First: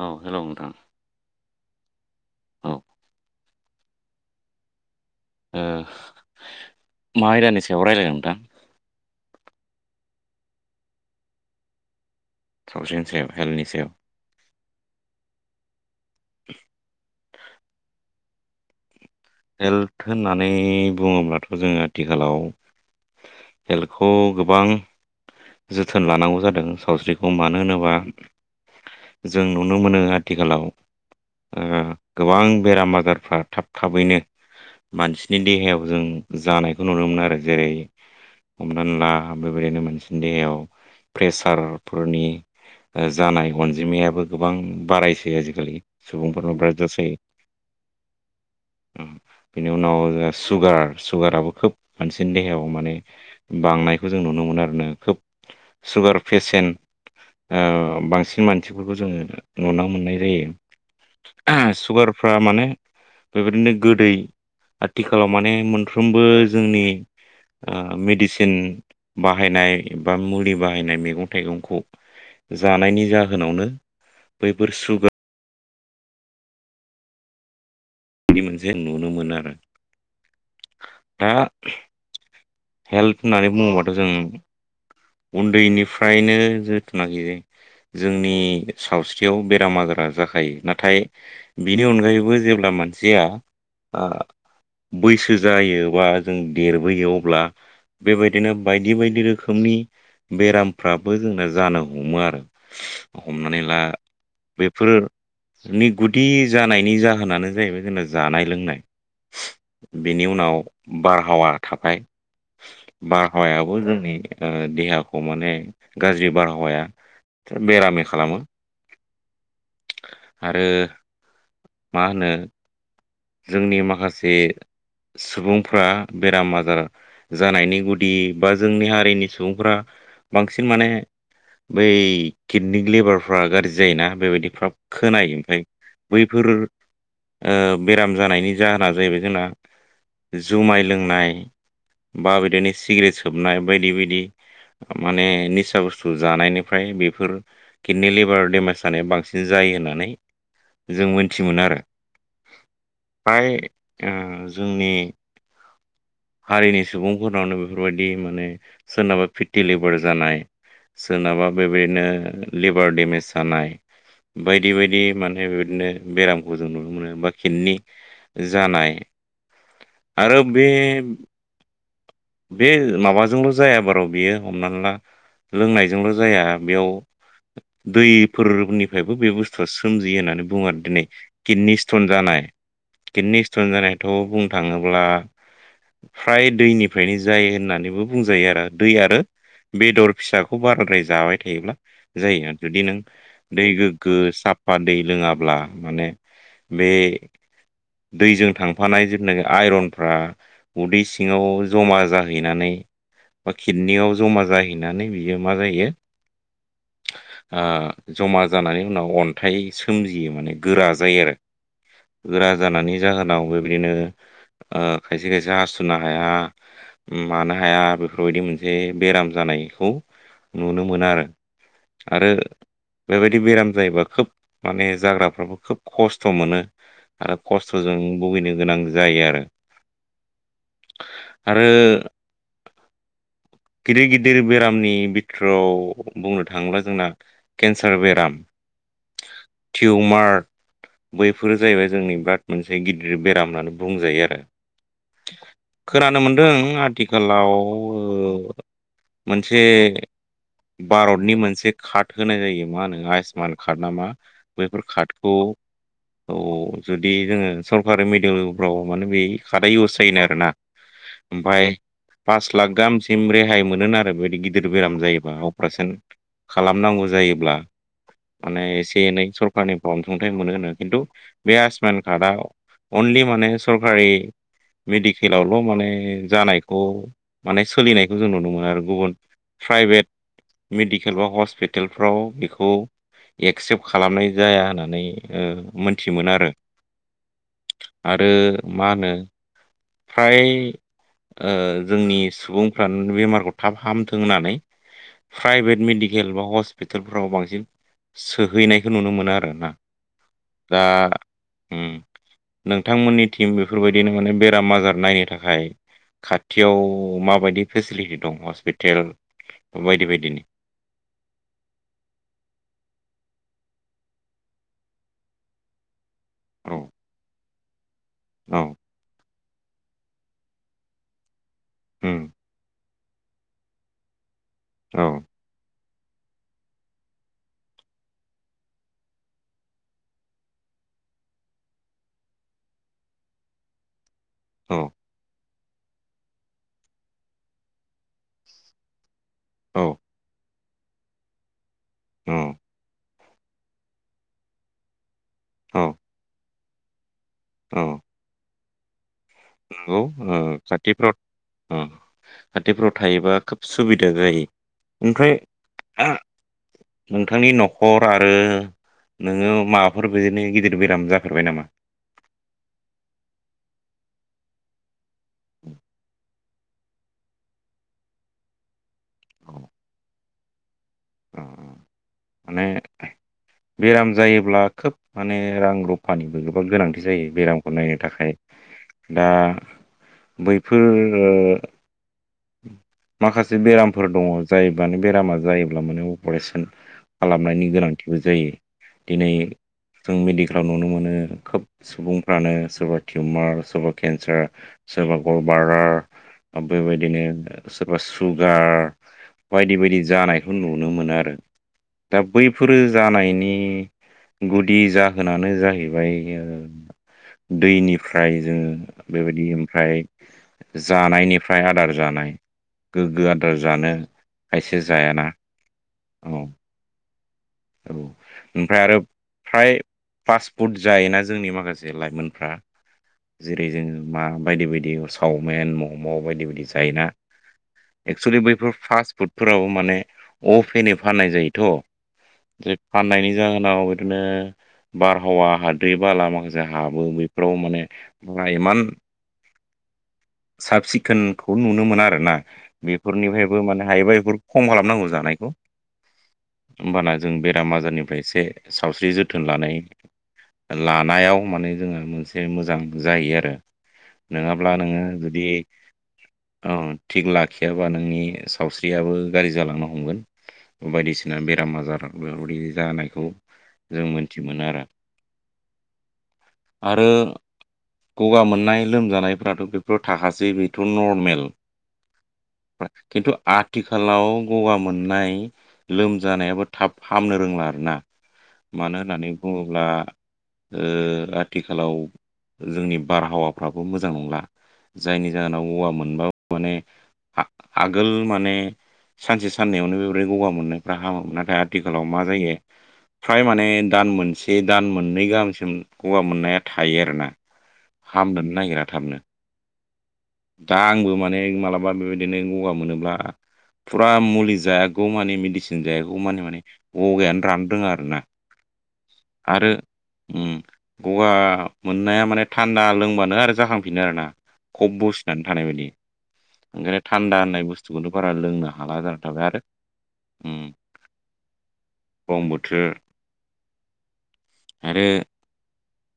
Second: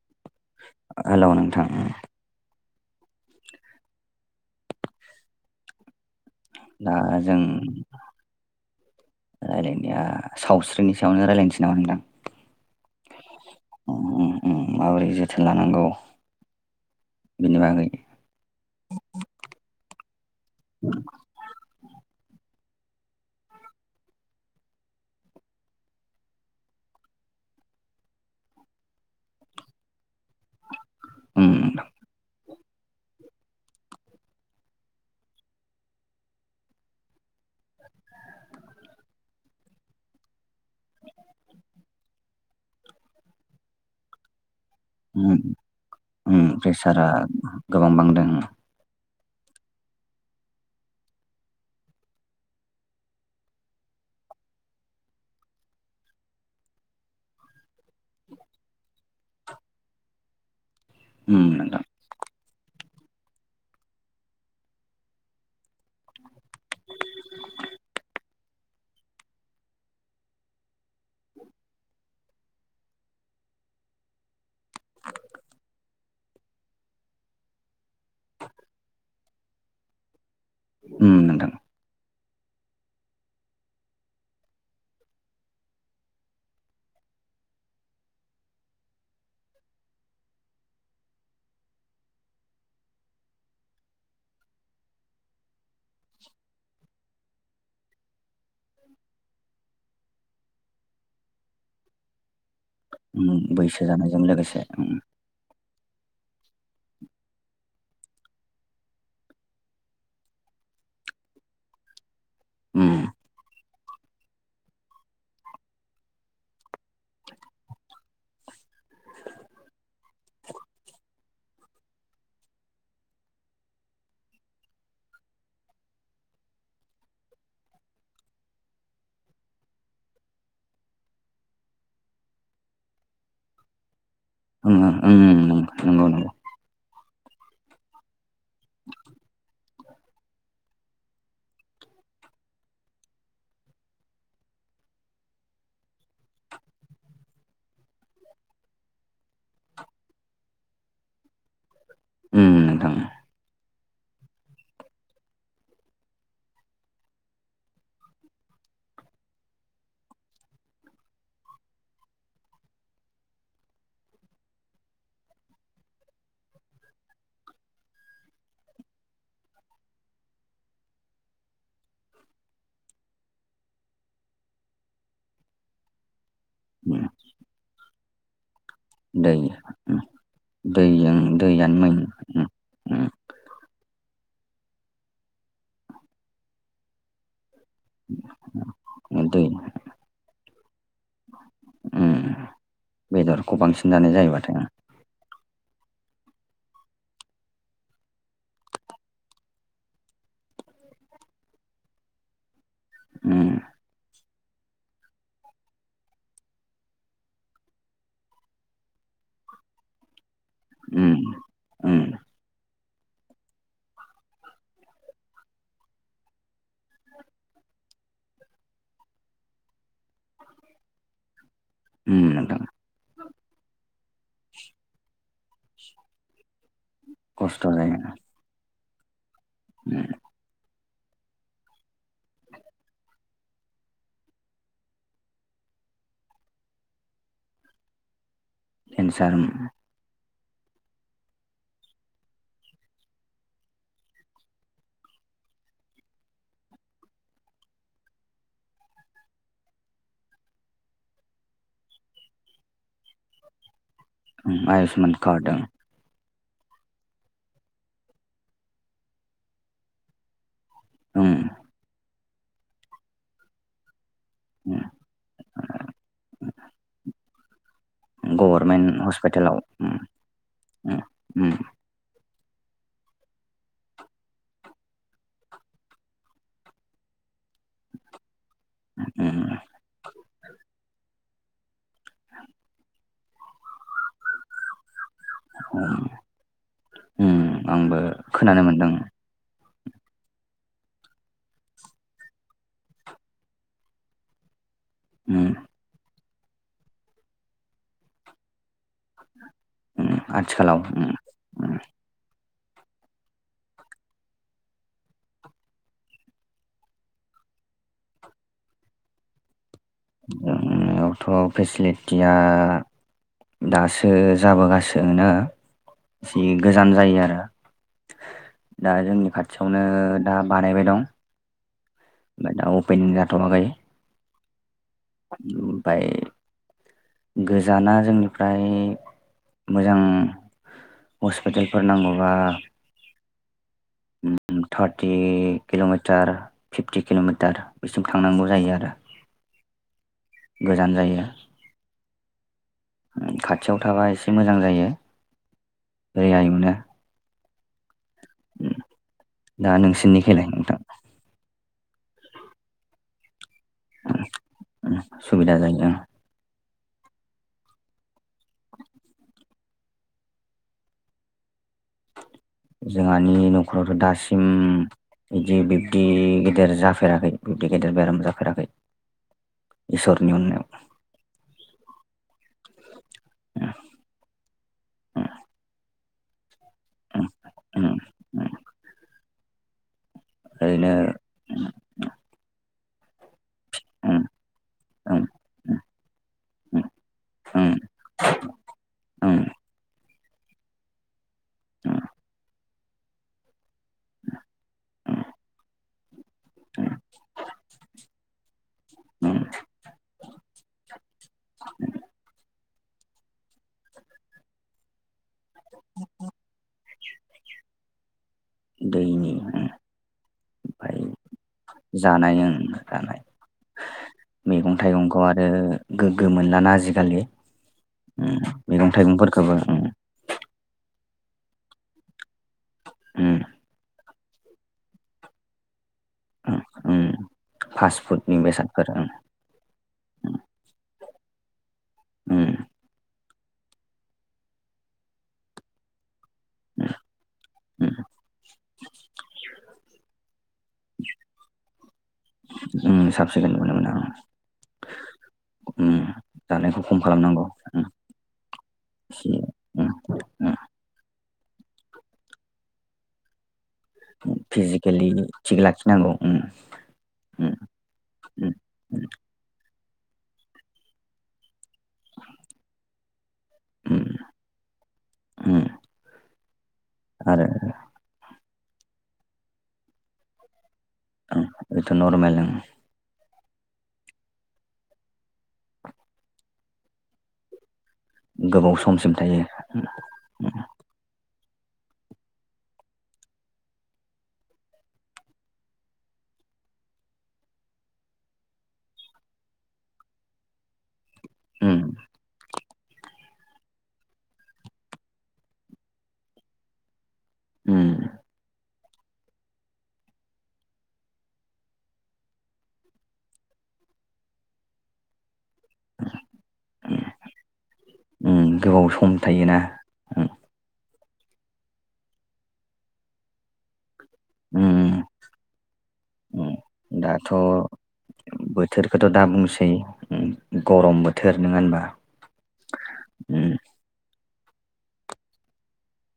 औ हेलौ नोंथां हेलौ नोंथां औ ओ दा ओम मा जों आयदानि सायाव रायलायनो नोंथां रायलायनाया सावस्रिनि सायावनो रायजलायनोसै नामा नोंथां? सावस्रिनि सायाव हेल्थनि सायाव। उम उम माबोरै जोथोन लानांगौ बेनि बागै। हेल्थ होननानै बुङोब्लाथ' जोङो आथिखालाव। हेल्टखौ गोबां। जोथोन लानांगौ जादों सावस्रिखौ मानो होनोबा जों नुनो मोनो आथिखालाव उम ओ नोंथां गोबां बेराम आजारफ्रा थाब थाबैनो मानसिनि देहायाव जों जानायखौ नुनो मोनो आरो जेरै हमनानै ला बेबायदिनो मोनानसिनि देहायाव प्रेसारफोरनि जानाय अनजिमायाबो गोबां बारायसै उम आजिखालि उम सुबुंफोरन बिराद प्रेसारा जासोयो। गोबां बांदों बिनि उनाव जों सुगार सुगाराबो खोब मोनानसिनि देहायाव माने बांनायखौ। जों नुनो मोनो आरोना खोब सुगार प्रेसेट ओ बांसिन मानसिफोरखौ जों नुनो मोननाय जायो उम नोंथां सुगारफ्रा माने बेबायदिनो गोदै आथिखालाव माने मोनफ्रोमबो जोंनि ओ मेडिसिन बाहायनाय बा मुलि बाहायनाय मैगं थाइगंखौ जानायनि जाहोनावनो बैफोर सुगा बिदि मोनसे नुनो मोनो आरो उम दा नोंथां हेल्थ होननानै बुङोबाथ' जों उन्दैनिफ्रायनो जोथोन नागिरो जोंनि सावस्रियाव बेराम आजारा जाखायो नाथाय बिनि अनगायैबो जेब्ला मानसिया ओ बैसो जायो बा जों देरबोयो अब्ला बेबाय दिनो बायदि बायदि रोखोमनि बेरामफ्राबो जोंना जानो हमो आरो उम हमनानै ला बैसो जानायजों लोगोसे बेफोरनि गुदि जानायनि जाहोनानो जाहैबाय जोंना जानाय लोंनाय बेनि उनाव बारहावा थाबाय उम बारहावायाबो जोंनि ओ देहाखौ माने गाज्रि बारहावाया बेरामि खालामो आरो मा होनो जोंनि माखासे सुबुंफ्रा बेराम आजार जानायनि गुदि बा जोंनि हारिनि सुबुंफ्रा बांसिन माने बै किडनिक लेबारफ्रा गाज्रि जायोना बेबायदि उम फाब उम खोनायो ओमफ्राय नंगौ नंगौ नंगौ। बैफोर ओ बेराम जानायनि जाहोना जाहैबाय जोंना जुमाय लोंनाय बा बिदिनो सिग्रेट सोबनाय बायदि बायदि माने निसा बुस्थु जानायनिफ्राय बेफोर किडनि लिभार देमेज जानाया बांसिन जा जायो होननानै जों मोनथि मोनो आरो उम नोंथां फ्राय ओ जोंनि हारिनि सुबुंफोरनावनो बेफोरबायदि माने सोरनाबा फिटि लेबार जानाय सोरनाबा बेबायदिनो लिभार डेमेज जानाय बायदि बायदि माने बेबायदिनो बेरामखौ जों नुनो मोनो बा खितनि जानाय आरो बे बे माबाजोंल' जायाबारो बियो हमना ला लोंनायजोंल' जाया बेयाव उम दैफोर उननिफ्रायबो दै बे बुस्थुआ उम सोमजियो होननानै बुङो दिनै दैजों दैयानो किडनि मेन स्टन जानाय उम किडनिक स्टन जानायाथ' बुंनो थाङोब्ला फ्राय दैनिफ्रायनो जायो होनना नानैबो बुंजायो आरो दै आरो उम दै बेदर फिसाखौ बाराद्राय जाबाय थायोब्ला उम जायो आरो जुदि नों बेदरखौ दै बांसिन जानाय गोग्गो जायोबाथाय साफा दै लोङाब्ला माने बे दैजों थांफानाय जेथुनाखि आइरनफ्रा उदै सिङाव जमा जाहैनानै उम बा किदनियाव जमा जाहैनानै बियो मा जायो आ जमा जानानै उनाव अन्थाइ सोमजियो माने गोरा उम जायो आरो उम गोरा जानानै जाहोनाव बेबायदिनो ओ खायसे खायसे हासुनो हाया मानो हाया बेफोरबायदि मोनसे बेराम जानायखौ नुनो मोनो आरो उम आरो नोंथां बेबाय दि बेराम जायोबा खोब माने जाग्राफ्राबो खोब खस्थ' मोनो आरो खस्थ' जायो खस्थ'जों भुगिनो गोनां जायो आरो उम आरो गिदिर गिदिर बेरामनि बिथोरआव बुंनो थाङोब्ला जोंना केन्सार बेराम केन्सार टिउमार बैफोरो जाहैबाय जोंनि बिराद मोनसे गिदिर बेराम होननानै बुंजायो आरो खोनानो मोनदों आथिखालाव मोनसे भारतनि मोनसे कार्ड होनाय जायो मा होनो आयुष्मान कार्ड नामा बैफोर आयुसमान कार्डखौ कार्ड औ जुदि जोङो सरकारि मिडियेलफ्राव माने बै खादा इउस जायोनो आरोना। उम, ओमफाय पास लाख गाहामसिम रेहाय मोनोनो आरो बे गिदिर उम, बेराम जायोबा अपारेशन खालामनांगौ जायोब्ला माने गभर्नमेन्ट एसे एनै हस्पिटालाव सरखारनिफ्राय उम, अनसुंथाइ मोनो होनो खिन्थु उम, उम, बे आयुस्मान कार्डआ अनलि माने सरकारि मेडिकेलावल' माने जानायखौ माने सोलिनाय खौ जों नुनो मोनो आरो गुबुन उम, प्राइभेट मिडिक खेलबा हस्पिटालफ्राव बेखौ एक्सेप्ट खालामनाय जाया होननानै ओ उम, मोनथिमोनो आरो उम, आंबो आरो खोनानो मा मोनदों होनो फ्राय ओ जोंनि सुबुं फ्रानो बेमारखौ थाब हामथों होननानै उम, प्राइभेट मेडिक केल बा हस्पिटालफ्राव बांसिन सोहैनायखौ नुनो मोनो आरो उम, आथिखालाव दा उम, उम नोंथांमोननिथिम बेफोर बायदिनो माने बेराम आजार नायनो थाखाय खाथियाव माबायदि फेसिलिटि दं हस्पिटेल बायदि बायदिनि जोंनावथ' फेसिलिटिया दासो जाबोगाासो इसि औ गोजान जायो आरो औ दा जोंनि खाथियावनो दा बानायबाय दं। उम ओमफ्राय दा अपेनिं जाथ'वाखै औ ओमफाय गोजाना जोंनिफ्राय मोजां हस्पिटालफोर नांगौबा उम औ थार्टि किल'मिटार फिफ्टि किल'मिटार बेसिम थांनांगौ जायो आरो औ गोजान जायो। उम खाथियाव थाबा एसे मोजां जायो औ रैयाय मोनो औ दा नंगौ ओ नोंसिनिखैलाय नोंथां खाथिफ्राव उम खाथिफ्राव थायोबा खोब सुबिदा जायो ओमफ्राय सुबिदा जायो नोंथांनि न'खर आरो नोङो माबाफोर बिदिनो गिदिर बेराम जाफेरबाय नामा? जोंहानि न'खरावथ' दासिम बिदि बिब्दि गेदेर जाफेराखै बिब्दि गेदेर बेराम जाफेराखै। इसरनि अननायाव माने बेराम जायोब्ला खोब माने रां रुफानिबो गो बहुद गोनांथि जायो बेरामखौ उम नायनो थाखाय उम दा बैफोर ओरैनो ओ माखासे बेरामफोर उम दङ' जायोबानो उम बेरामा जायोब्ला माने अपारेसन खालामनायनि उम गोनांथिबो जायो। दिनै उम जों मेडिकेलाव नुनो मोनो खोब उम सुबुंफ्रानो सोरबा टिउमार सोरबा केन्सार सोरबा उम गल बालडार ओ बेबायदि बिदिनो सोरबा सुगार उम बायदि बायदि जानायखौ नुनो मोनो आरो। दा बैफोरो जानायनि गुदि जाहोन नानो जाहैबाय दैनिफ्राय जोङो दैनि बेबायदि उम ओमफ्राय ओमफ्राय जानायनिफ्राय आदार जानाय ओं जानाय गोग्गो आदार जानो मैगं खायसे थाइगंखौ जायाना आरो गोग्गो औ मोनलाना आजिखालि औ। उम ओमफ्राय मैगं आरो थाइगंफोरखौबो फ्राय उम पास फुट जायोना जोंनि माखासे लाइमोनफ्रा उम जेरै जोङो मा बायदि बायदि सावमिन मम' बायदि उम बायदि उम जायोना फास्ट फुडनि एक्सुलि बैफोर बेसादफोर उम फास्ट फुडफोराव माने अफेनै फाननाय जायोथ' उम फाननायनि जाहोनाव बिदिनो बारहावा हाद्रि बाला मा हाबो बेफोराव माने इमान [inaudible] साब सिखोनखौ नुनो मोना आरोना उम उम साब सिखोन बेफोरनिफ्रायबो नुनो मोना माने हायोबा बेफोर खम खालामनांगौ जानायखौ उम जानायखौ खम होमबाना खालाम जों बेराम आजारनिफ्राय एसे सावस्रि जोथोन लानाय उम उम लानायाव खालामनानै जोङो मोनसे मोजां जायो आरो नोङाब्ला नोङो फिजिकेलि जुदि थिग लाखिनांगौ उम औ थिग लाखियाबा नोंनि उम उम सावस्रियाबो गाज्रि जालांनो हमो बायदिसिना बेरामा बेफोरदि जानायखौ जों उम मोन्थि मोनो आरो उम आरो गगा मोन नाय लोमजानायफ्राथ' बेफोराव थाखासै बेथ' उम नरमेल बेथ' नरमेल उम खिन्थु आथिखालाव गगा मोननाय लोमजानायाबो थाब हामनो रोंला आरोना गोबाव मानो समसिम होननानै थायो बुङोब्ला ओ आथिखालाव जोंनि बारहावाफ्राबो मोजां नंला जायनि जाहोनाव गगा मोनबाबो माने आगोल माने सानसे साननैावनो बेबायदि गगा मोननायफ्रा हामोमोन‌ आरो उम आथिखालाव मा जायो फ्राय माने दान मोनसे दान मोननै गाहामसिम गगा मोननाया थायो आरोना उम हामनोनो नागिरा थाबनो दा आंबो माने मालाबा बेबायदिनो गगा मोनोब्ला फुरा मुलि जायागौ मानि मेडिसिन जायागौ मानि माने गगायानो राननो रोङा आरो ना उम गोबाव सम थायोना आरो उम गगा मोननाया माने थान्दा लोंबानो आरो जाखांफिनो आरोना खब उम बुस्थु दान थानाय बायदि उम ओंखायनो थान्दा होननाय दाथ' बुस्थुखौथ' बारा लोंनो हाला बोथोरखौथ' जाना दा थाबाय आरो उम नंगौ होनबा औ बोथोर उम आरो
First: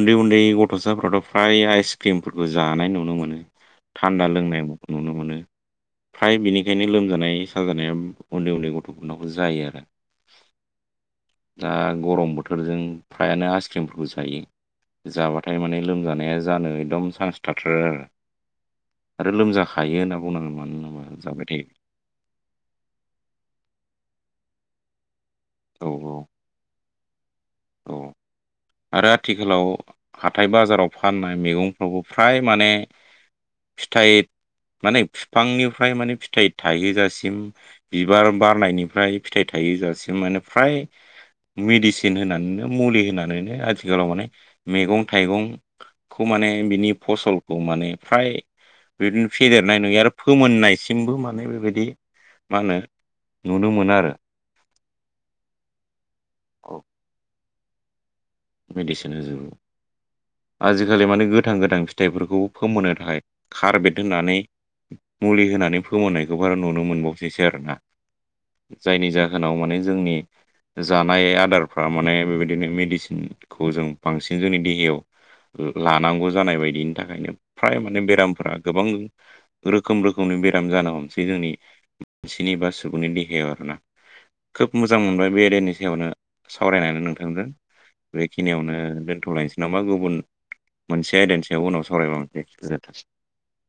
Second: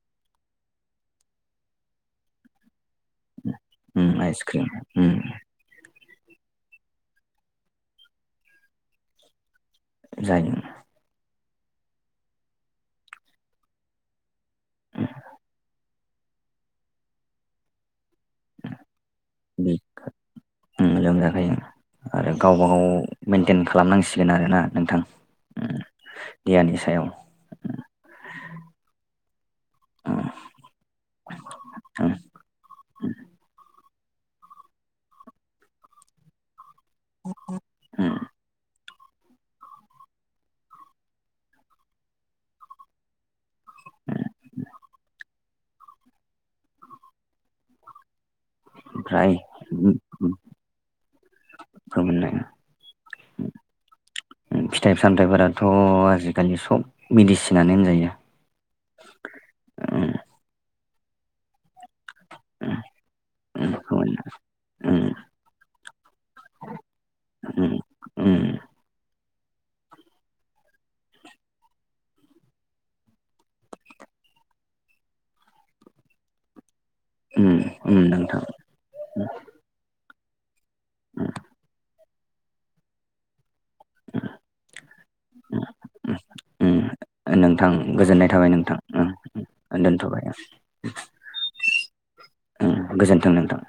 उन्दै उन्दै गथ'साफोरावथ' फ्राय आइस क्रिमफोरखौ जानाय नुनो मोनो उम थान्दा लोंनाय आइसक्रिम नुनो उम मोनो फ्राय बेनिखायनो लोमजानाय साजानाया उन्दै उन्दै गथ'फोरनावबो जायो आरो जायो ना दा गरम बोथोरजों फ्रायानो आइसक्रिमफोरखौ जायो जाबाथाय माने लोमजानाया जानो एकदम चान्स थाथारो आरो आरो बे लोमजाखायो होनना बुंनांगोन मानो होनोबा जाबाय लोमजाखायो थायो आरो गावबा गाव मेेनटेन खालामनांसिगोन आरो ना नोंथां ओ औ देहानि सायाव औ आरो आथिखालाव उम हाथाय बाजाराव फाननाय मैगंफ्रफोरखौबो उम फ्राय माने फिथाइ माने बिफांनिफ्राय माने फिथाइ थाइहोजासिम उम बिबार बारनायनि फ्राय फिथाइ थायहोजासिम माने फ्राय मेडिसिन होनानै मुलि होनानैनो आथिखालाव माने मैगं थाइगं खौ माने बिनि फसलखौ माने फ्राय बिदिनो ओमफ्राय फेदेरनाय नुयो आरो फोमोननायसिमबो माने बेबायदि फोरमोननाय मा होनो नुनो मोनो आरो फिथाइ सामथायफोराथ' जि दानि औ सब मेडिसिनानो होनजायो मेडिसिन होजोबो उम आजिखालि माने गोथां गोथां फिथाइफोरखौ फोमोननो थाखाय कारबेट उम होननानै उम मुलि होनानै फोमोननायखौ बारा नुनो मोनबावसैसो आरोना उम जायनि जा होनाव माने जोंनि जानाय आदारफ्रा माने बेबायदिनो मेडिसिन खौ जों बांसिन जोंनि देहायाव लानांगौ जानाय बायदि थाखायनो उम उम फ्राय उम माने नोंथां बेरामफोरा गोबां रोखोम रोखोमनि बे राम जानो हमसै जोंनि मानसिनि बा सुबुंनि देहायाव आरोना खोब मोजां मोनबाय बे आयदनि सायावनो उम सावरायनानै नोंथांजों नोंथां गोजोननाय थाबाय बेखिनियावनो नोंथां उम दोन्थ'लायनोसै नामा गुबुन दोनथ'बाय मोनसे आयदानि सायाव उनाव सावराय बावनोसै उम गोजोन्थों गोजोन्थों नोंथां